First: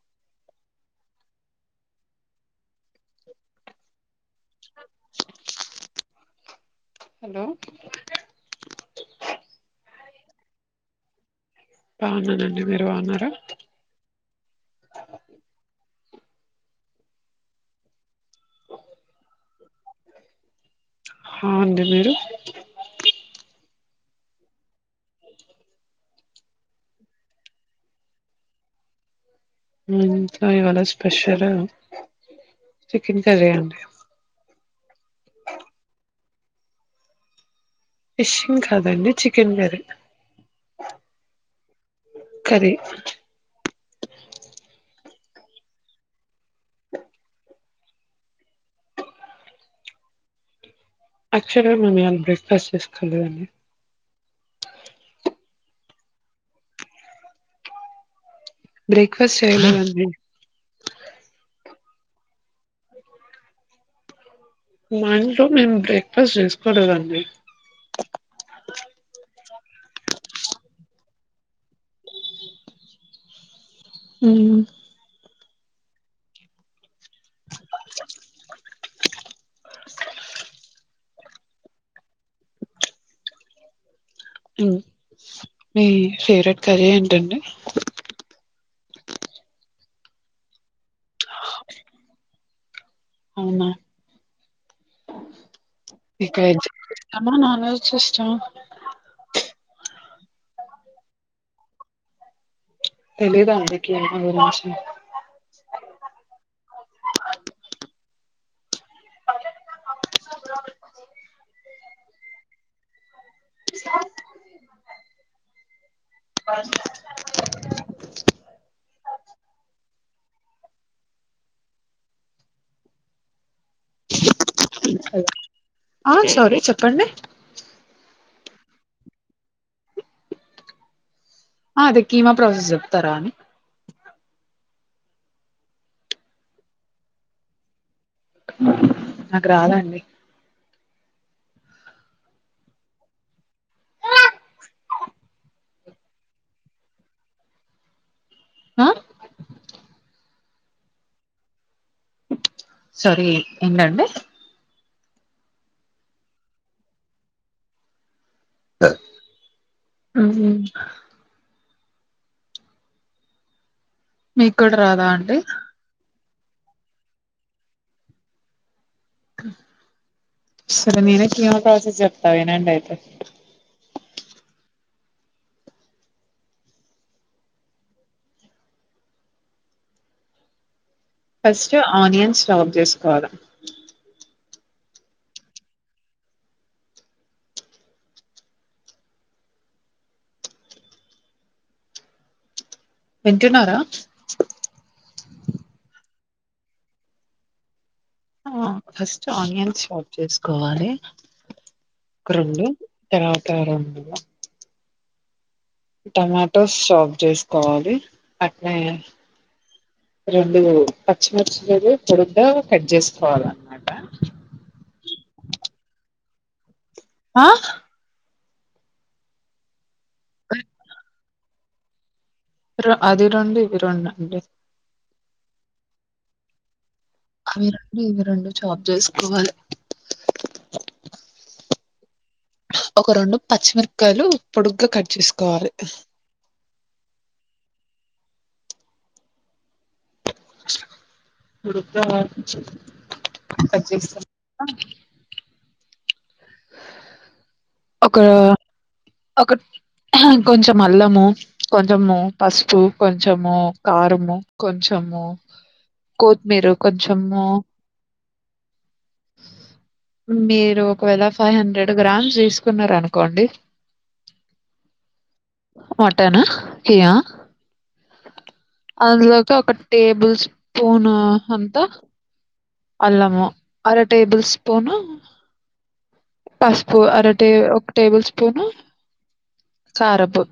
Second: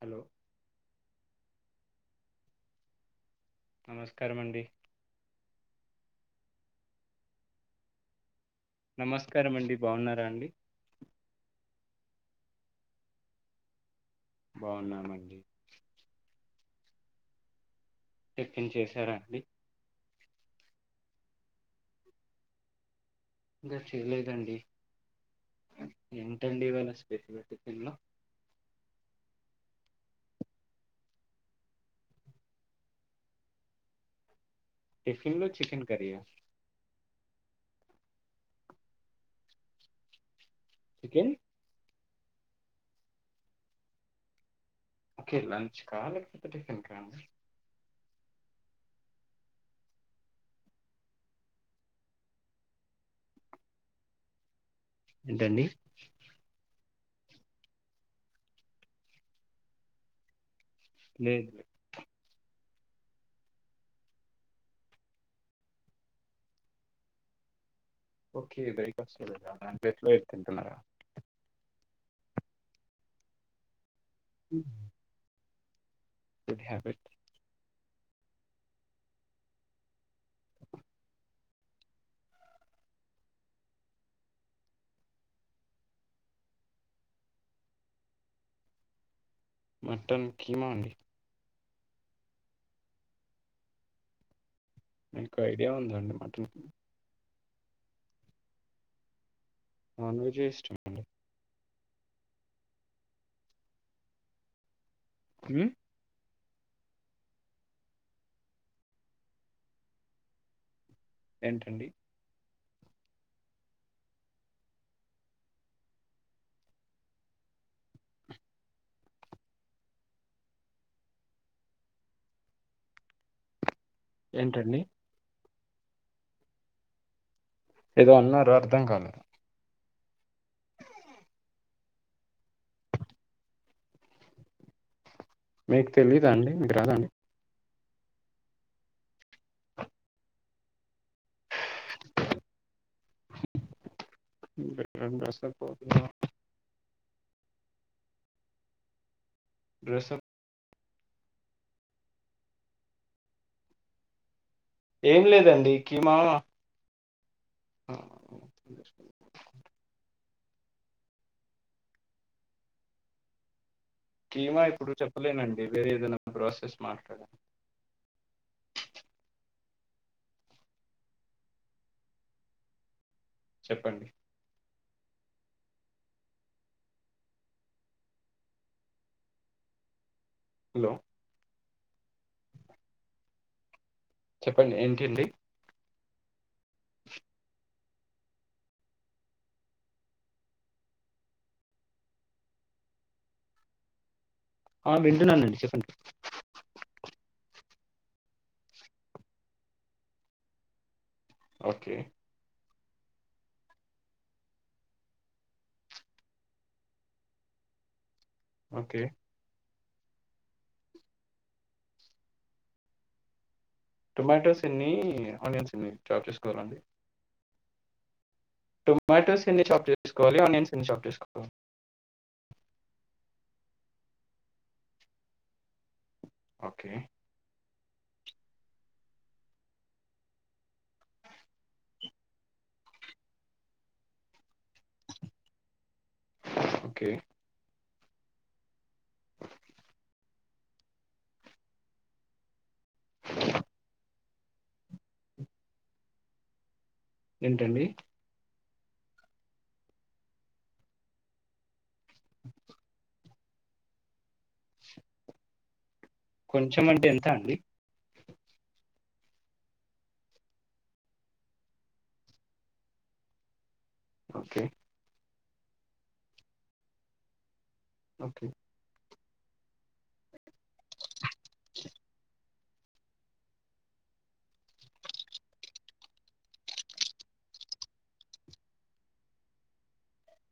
hello [inaudible] నమస్కారమండి hello నమస్కారం అండి బాగున్నారా అండి బాగున్నానండి మీరు బాగున్నార బాగున్నామండి టిఫిన్ చేసారా అండి అ అండి మీరు ఇంకా చేయలేదండి ఏంటండి ఇవాళ స్పెసిఫ పల్లో ఇకా ఇవాళ స్పెషల్ చికెన్ కర్రీ అండి టిఫిన్ లో చికెన్ కర్రీయా ఫిష్ ని కాదండి chicken curry chicken curry okay lunch కా లేకపోతే టిఫిన్ కా యాక్చువల్గా మేము ఇవాళ బ్రేక్ఫాస్ట్ చేసుకోలేదండి ఏంటండి బ్రేక్ఫాస్ట్ చేసుకోలేదు అండి లే ముందు మేము బ్రేక్ఫాస్ట్ చేసుకోలేదండి అంటే ఎట్లో ఇది తింటున్నారా ఉమ్ గుడ్ హాబిట్ మీ ఫేవరెట్ కర్రీ ఏంటండి మటన్ కీమా అండి [inaudible] అవునా మీకు ఐడియా ఉందాండి మటన్ కి ఆ నాన్ వెజ్ చేస్తా నాన్ వెజే ఇష్టం అండి తెలిదా అండి [unintelligible] ఉమ్ ఏంటండి బ ఏంటండి ఆ సారీ చెప్పండి ఏదో అన్నారు అర్ధం కాలే ఆ అదే కీమా ప్రాసెస్ చెప్తారా అని మీకు తెలీదు అండి మీకు రాద అండి నాకు రాదండి [unintelligible] ఆ డ్రెస్అప్ సారీ ఏంటండి ఏం లేదండి కీమా ఆ ఆ ఉహూ మీకు కీమా కూడా ఇప్పుడు రాదా అండి చెప్పలేనండి వేరే ఏదైనా ప్రాసెస్ మా సరే నేను కీమా ప్రాసెస్ చెప్తావినండి అయితే చెప్పండి హలో ఫస్ట్ ఆనియన్స్ చాప్ చేసుకోవాలి చెప్పండి ఏంటి అండి హా వింటున్నారా ఆ వింటున్నానండి చెప్పండి ఆ ఫస్ట్ ఆనియన్స్ చాప్ చేసుకోవాలి ఓకే ఒక రెండు తర్వాత టమాటోస్ షాప్ చేసుకోవాలి అట్నే ఓకే రెండు పచ్చిమిర్చి లను పొడుగ్గా కట్ చేసుకోవాలన్నమాట టొమాటోస్ ఏన్ని ఆనియన్స్ ఎన్ని చాప్ లండి ఆ టొమాటోస్ ఎన్ని చాప్ చే సుకోవాలి ఆనియన్స్ ఎన్ని చాప్ చేసుకోవాలి ఓ అది రెండు ఇవి రెండు అండి ఓకే అవి రెండు ఇవి రెండు చాప్ చేసుకోవాలి ఒక రెండు పచ్చిమిరకాయలు పొడుగ్గా కట్ చేసుకోవాలి ఓకే పొడుగ్గా కట్ చేసాక ఏంటండి ఒక ఒక అహా కొంచం అల్లము కొంచము పసుపు కొంచము కారము కొంచము కోత్మీరు కొంచెం అంటే ఎంత కొంచము అండి మీరు ఒకవేళ ఫైవ్ హండ్రెడ్ గ్రామ్స్ తీసుకున్నారు అనుకోండి ఓకే మటనా యా ఓకే అందులోకి ఒక టేబుల్ స్పూన్ అంత అల్లము అర టేబుల్ స్పూను పసుపు అర టే ఒక టేబుల్ స్పూను కారము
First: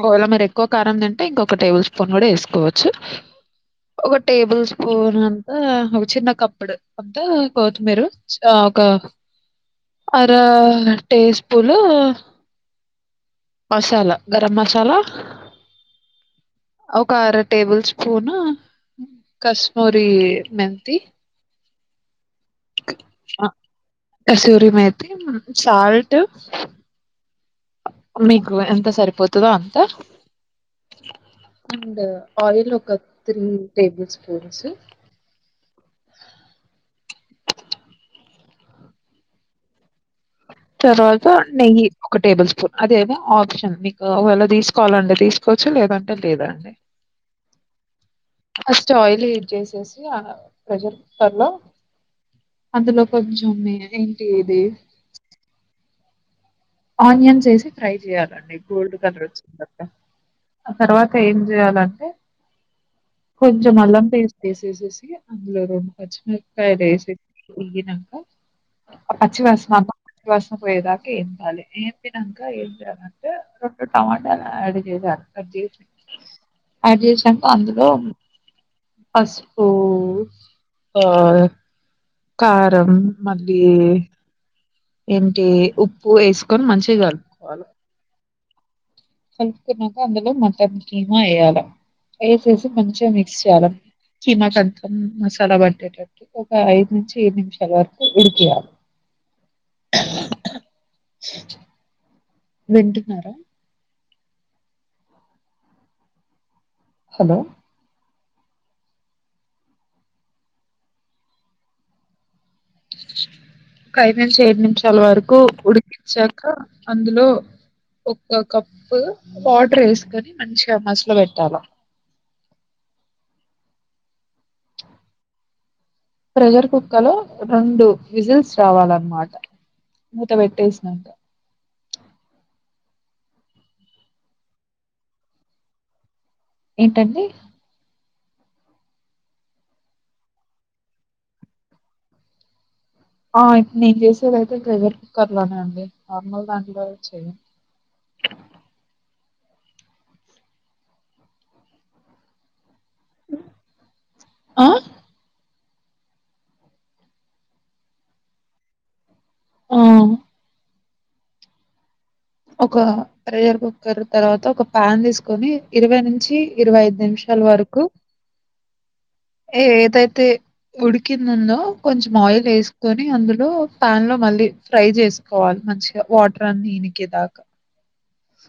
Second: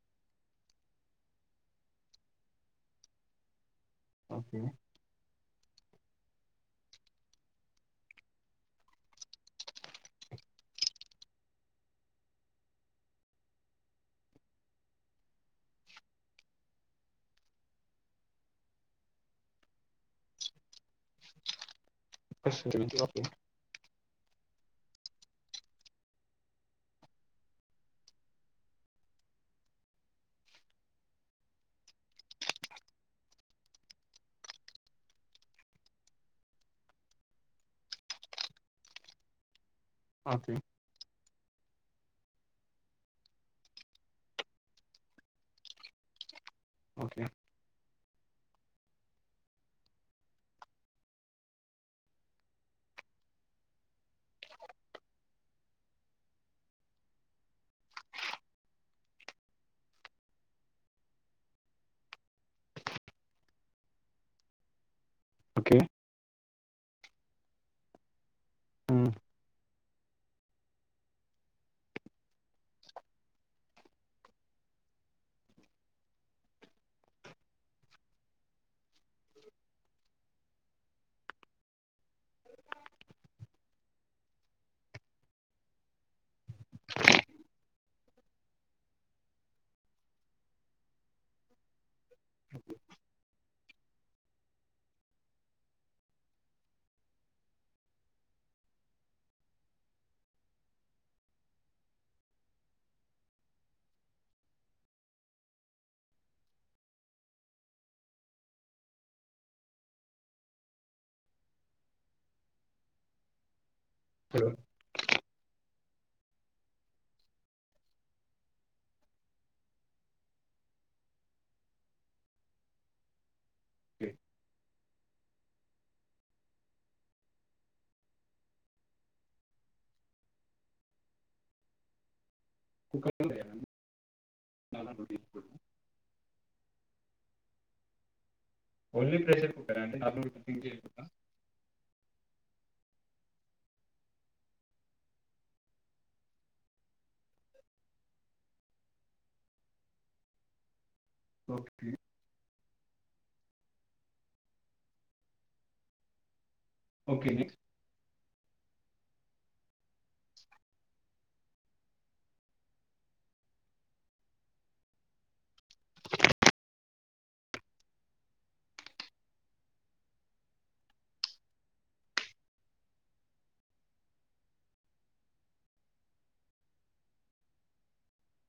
ఒకవేళ మీరు ఎక్కువ కారం తింటే ఇంకొక టేబుల్ స్పూన్ కూడా వేసుకోవచ్చు ఒక ఓకే టేబుల్ స్పూన్ ఒక చిన్న కప్పుడు అంతా కోత్మీరు ఒక అర టీ స్పూన్ మసాలా గరం మసాలా ఒక అర టేబుల్ స్పూన్ కశమొరి మెంతి కసూరీ మెంతి ఓకే రిమేతి సాల్ట్ మీకు ఎంత సరిపోతదో అంత అండ్ ఆయిల్ ఒక త్రీ టేబుల్ స్పూన్స్ తర్వాత నెయ్యి ఒక టేబుల్ స్పూన్ అదేమో ఆప్షన్ మీకు ఒకవేళ తీసుకోవాలంటే తీసుకోవచ్చు లేదంటే లేదండి ఓకే ఫస్ట్ ఆయిల్ యూజ్ చేసేసి ఆ ప్రెషర్ కుక్కర్ లో అందులో కొంచం నె ఏంటి ఇది ఆనియన్స్ వేసి ఫ్రై చేయాలండి గోల్డ్ కలర్ వచ్చిన తర్వాత ఆ తర్వాత ఏం చేయాలంటే కొంచెం అల్లం పేస్ట్ వేసేసేసి అందులో రెండు పచ్చిమిరకాయలు వేసేసి వేగినంక అ పచ్చివాసన పచ్చివాసన పోయేదాకా ఏంపాలి ఏంపినాక ఏం చేయాలంటే రెండు టమాటాలు యాడ్ చేసా యాడ్ చేసి యాడ్ చేసినంక అందులో పసుపు ఆ కారం మళ్లీ ఏంటి ఉప్పు వేసుకొని మంచిగా కలుపుకోవాలి కలుపుకున్నాక అందులో మటన్ కీమా ఎయ్యాల ఏసేసి మంచిగా మిక్స్ చెయ్యాలి ఇ మటన్ మసాలా పట్టేటట్టు ఒక ఐదు నుంచి ఏడు నిమిషాల వరకు ఉడికియ్యాలి వింటున్నారా హలో ఇ ఒక ఐదు నిమిష ఏడు నిమిషాల వరకు ఉడి కించ్చాక అందులో ఒక కప్పు వాటర్ వేసుకని మంచిగా మసాల పెట్టాల ఓకే ప్రెషర్ కుక్కర్ లో రెండు విజిల్స్ రావాలన్నమాట మూత పెట్టేసినంక కుక్కర్ లోనే చేయాల అండి నార్మల్ గా చేయకుడదా ఏంటండి ఓన్లీ ప్రెషర్ కుక్కరా అండి నార్మల్ కుకింగ్ చేయకుడదా ఆ ఇ నేను చేసేదైతే ప్రెషర్ కుక్కర్ లోనే అండి నార్మల్ దాంట్లో చేయను ఓకే ఆ ఓకేనా ఆ ఒక ప్రెషర్ కుక్కర్ తర్వాత ఒక ప్యాన్ తీసుకొని ఇరవై నుంచి ఇరవై ఐదు నిమిషాల వరకు ఏదైతే ఉడికింద ఉందో కొంచెం ఆయిల్ తీసుకొని అందులో ప్యాన్ లో మళ్ళీ ఫ్రై చేసుకోవాలి మంచిగా వాటర్ అన్ని ని ఉడికేదాక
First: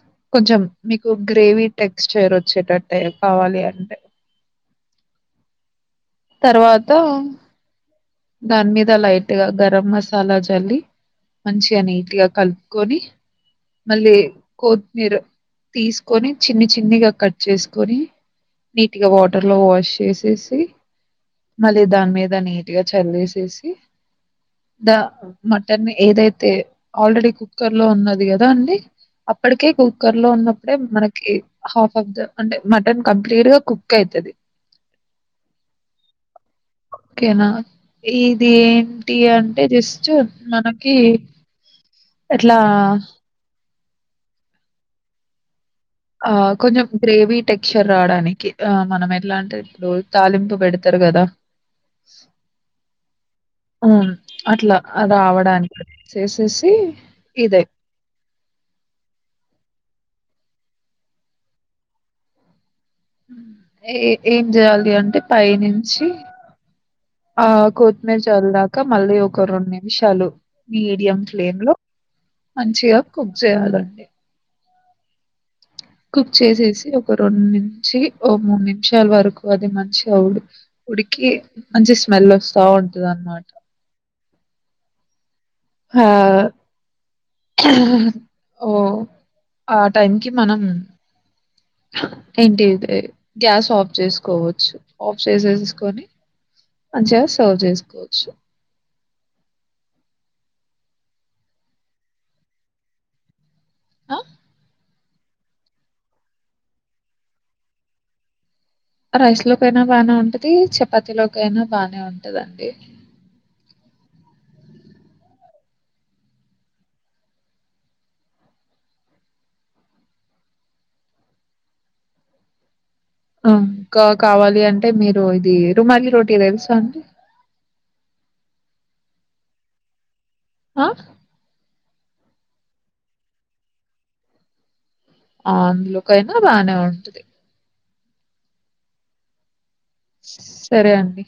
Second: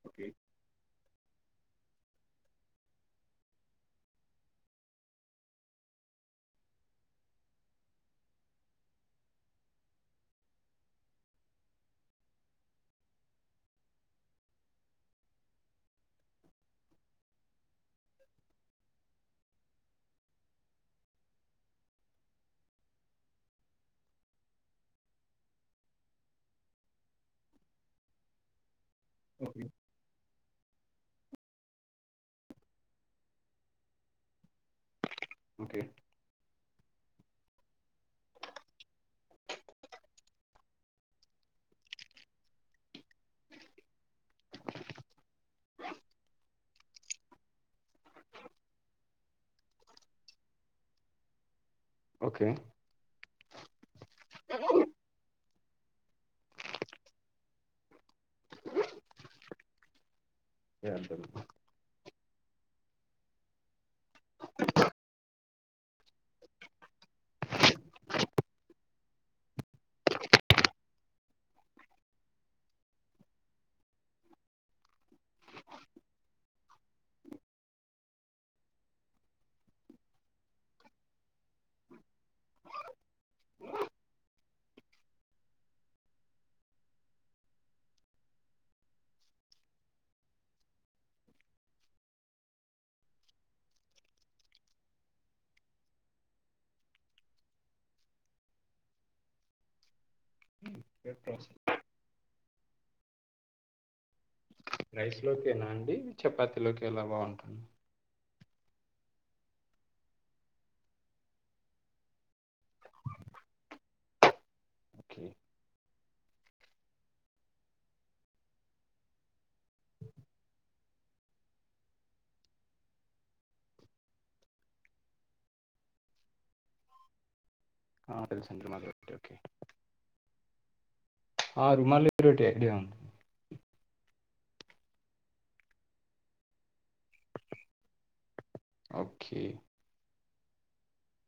ఓకే కొంచెం మీకు గ్రేవీ టెక్స్చైర్ వచ్చేటట్టే కావాలి అంటే తర్వాత దాని మీద లైట్గా గరం మసాలా చల్లి మంచిగా నీట్ గా కలుపుకొని మళ్ళీ కొత్తిమీర తీసుకొని చిన్ని చిన్నిగా కట్ చేసుకొని నీట్గా వాటర్ లో వాష్ చేసేసి మళ్ళీ దాని మీద నీట్గా చల్లేసేసి ద మటన్ ఏదైతే ఆల్రెడీ కుక్కర్ లో ఉన్నది కదా అండి ఓకే అప్పటికే కుక్కర్ లో ఉన్నప్పుడే మనకి హాఫ్ ఆఫ్ ద అంటే మటన్ కంప్లీట్ గా కుక్ అయితది ఓకే ఓకేనా ఇది ఏంటి అంటే జస్ట్ మనకి ఎట్లా ఆ కొంచెం గ్రేవీ టెక్చర్ రావడానికి ఆ మనం ఎట్లా అంటే ఇప్పుడు తాలింపు పెడతారు కదా ఓకే ఆ అట్లా రావడానికి చేసేసి ఇదే [unintelligible] ఏ ఏం చేయాలి అంటే పైనుంచి ఆ కొత్తిమీర చల్లాక మళ్ళీ ఒక రెండు నిమిషాలు మీడియం ఫ్లేమ్ లో మంచిగా కుక్ చేయాలండి కుక్ చేసేసి ఒక రెండు నుంచి ఓ మూడు నిమిషాల వరకు అది మంచిగా ఉడుకు ఉడికి మంచి స్మెల్ వస్తా ఉంటది అన్నమాట ఆ ఓ ఆ టైం కి మనం ఏంటిది గ్యాస్ ఆఫ్ చేసుకోవచ్చు ఆఫ్ చేసేసుకొని మంచిగా సర్వ్ చేసుకోవచ్చు ఉమ్ ఓకే హ రైస్ లోకెనా అండి చపాతిలోకి అలా బాగుంటుందా రైస్ లోకైనా బానే ఉంటది చపాతి లోక అయినా బాగానే ఉంటదండి ఓకే ఆ ఇంకా కావాలి అంటే మీరు ఇది రుమాలి రోటీ తెలుసా అండి ఆ తెలుసండి రుమాల్ రోటి లో కి ఆ ఆహ్ రోమన్ రోటే ఐడియా ఉంది ఆ అందులోకైనా బానే ఉంటది ఓకే సరే అండి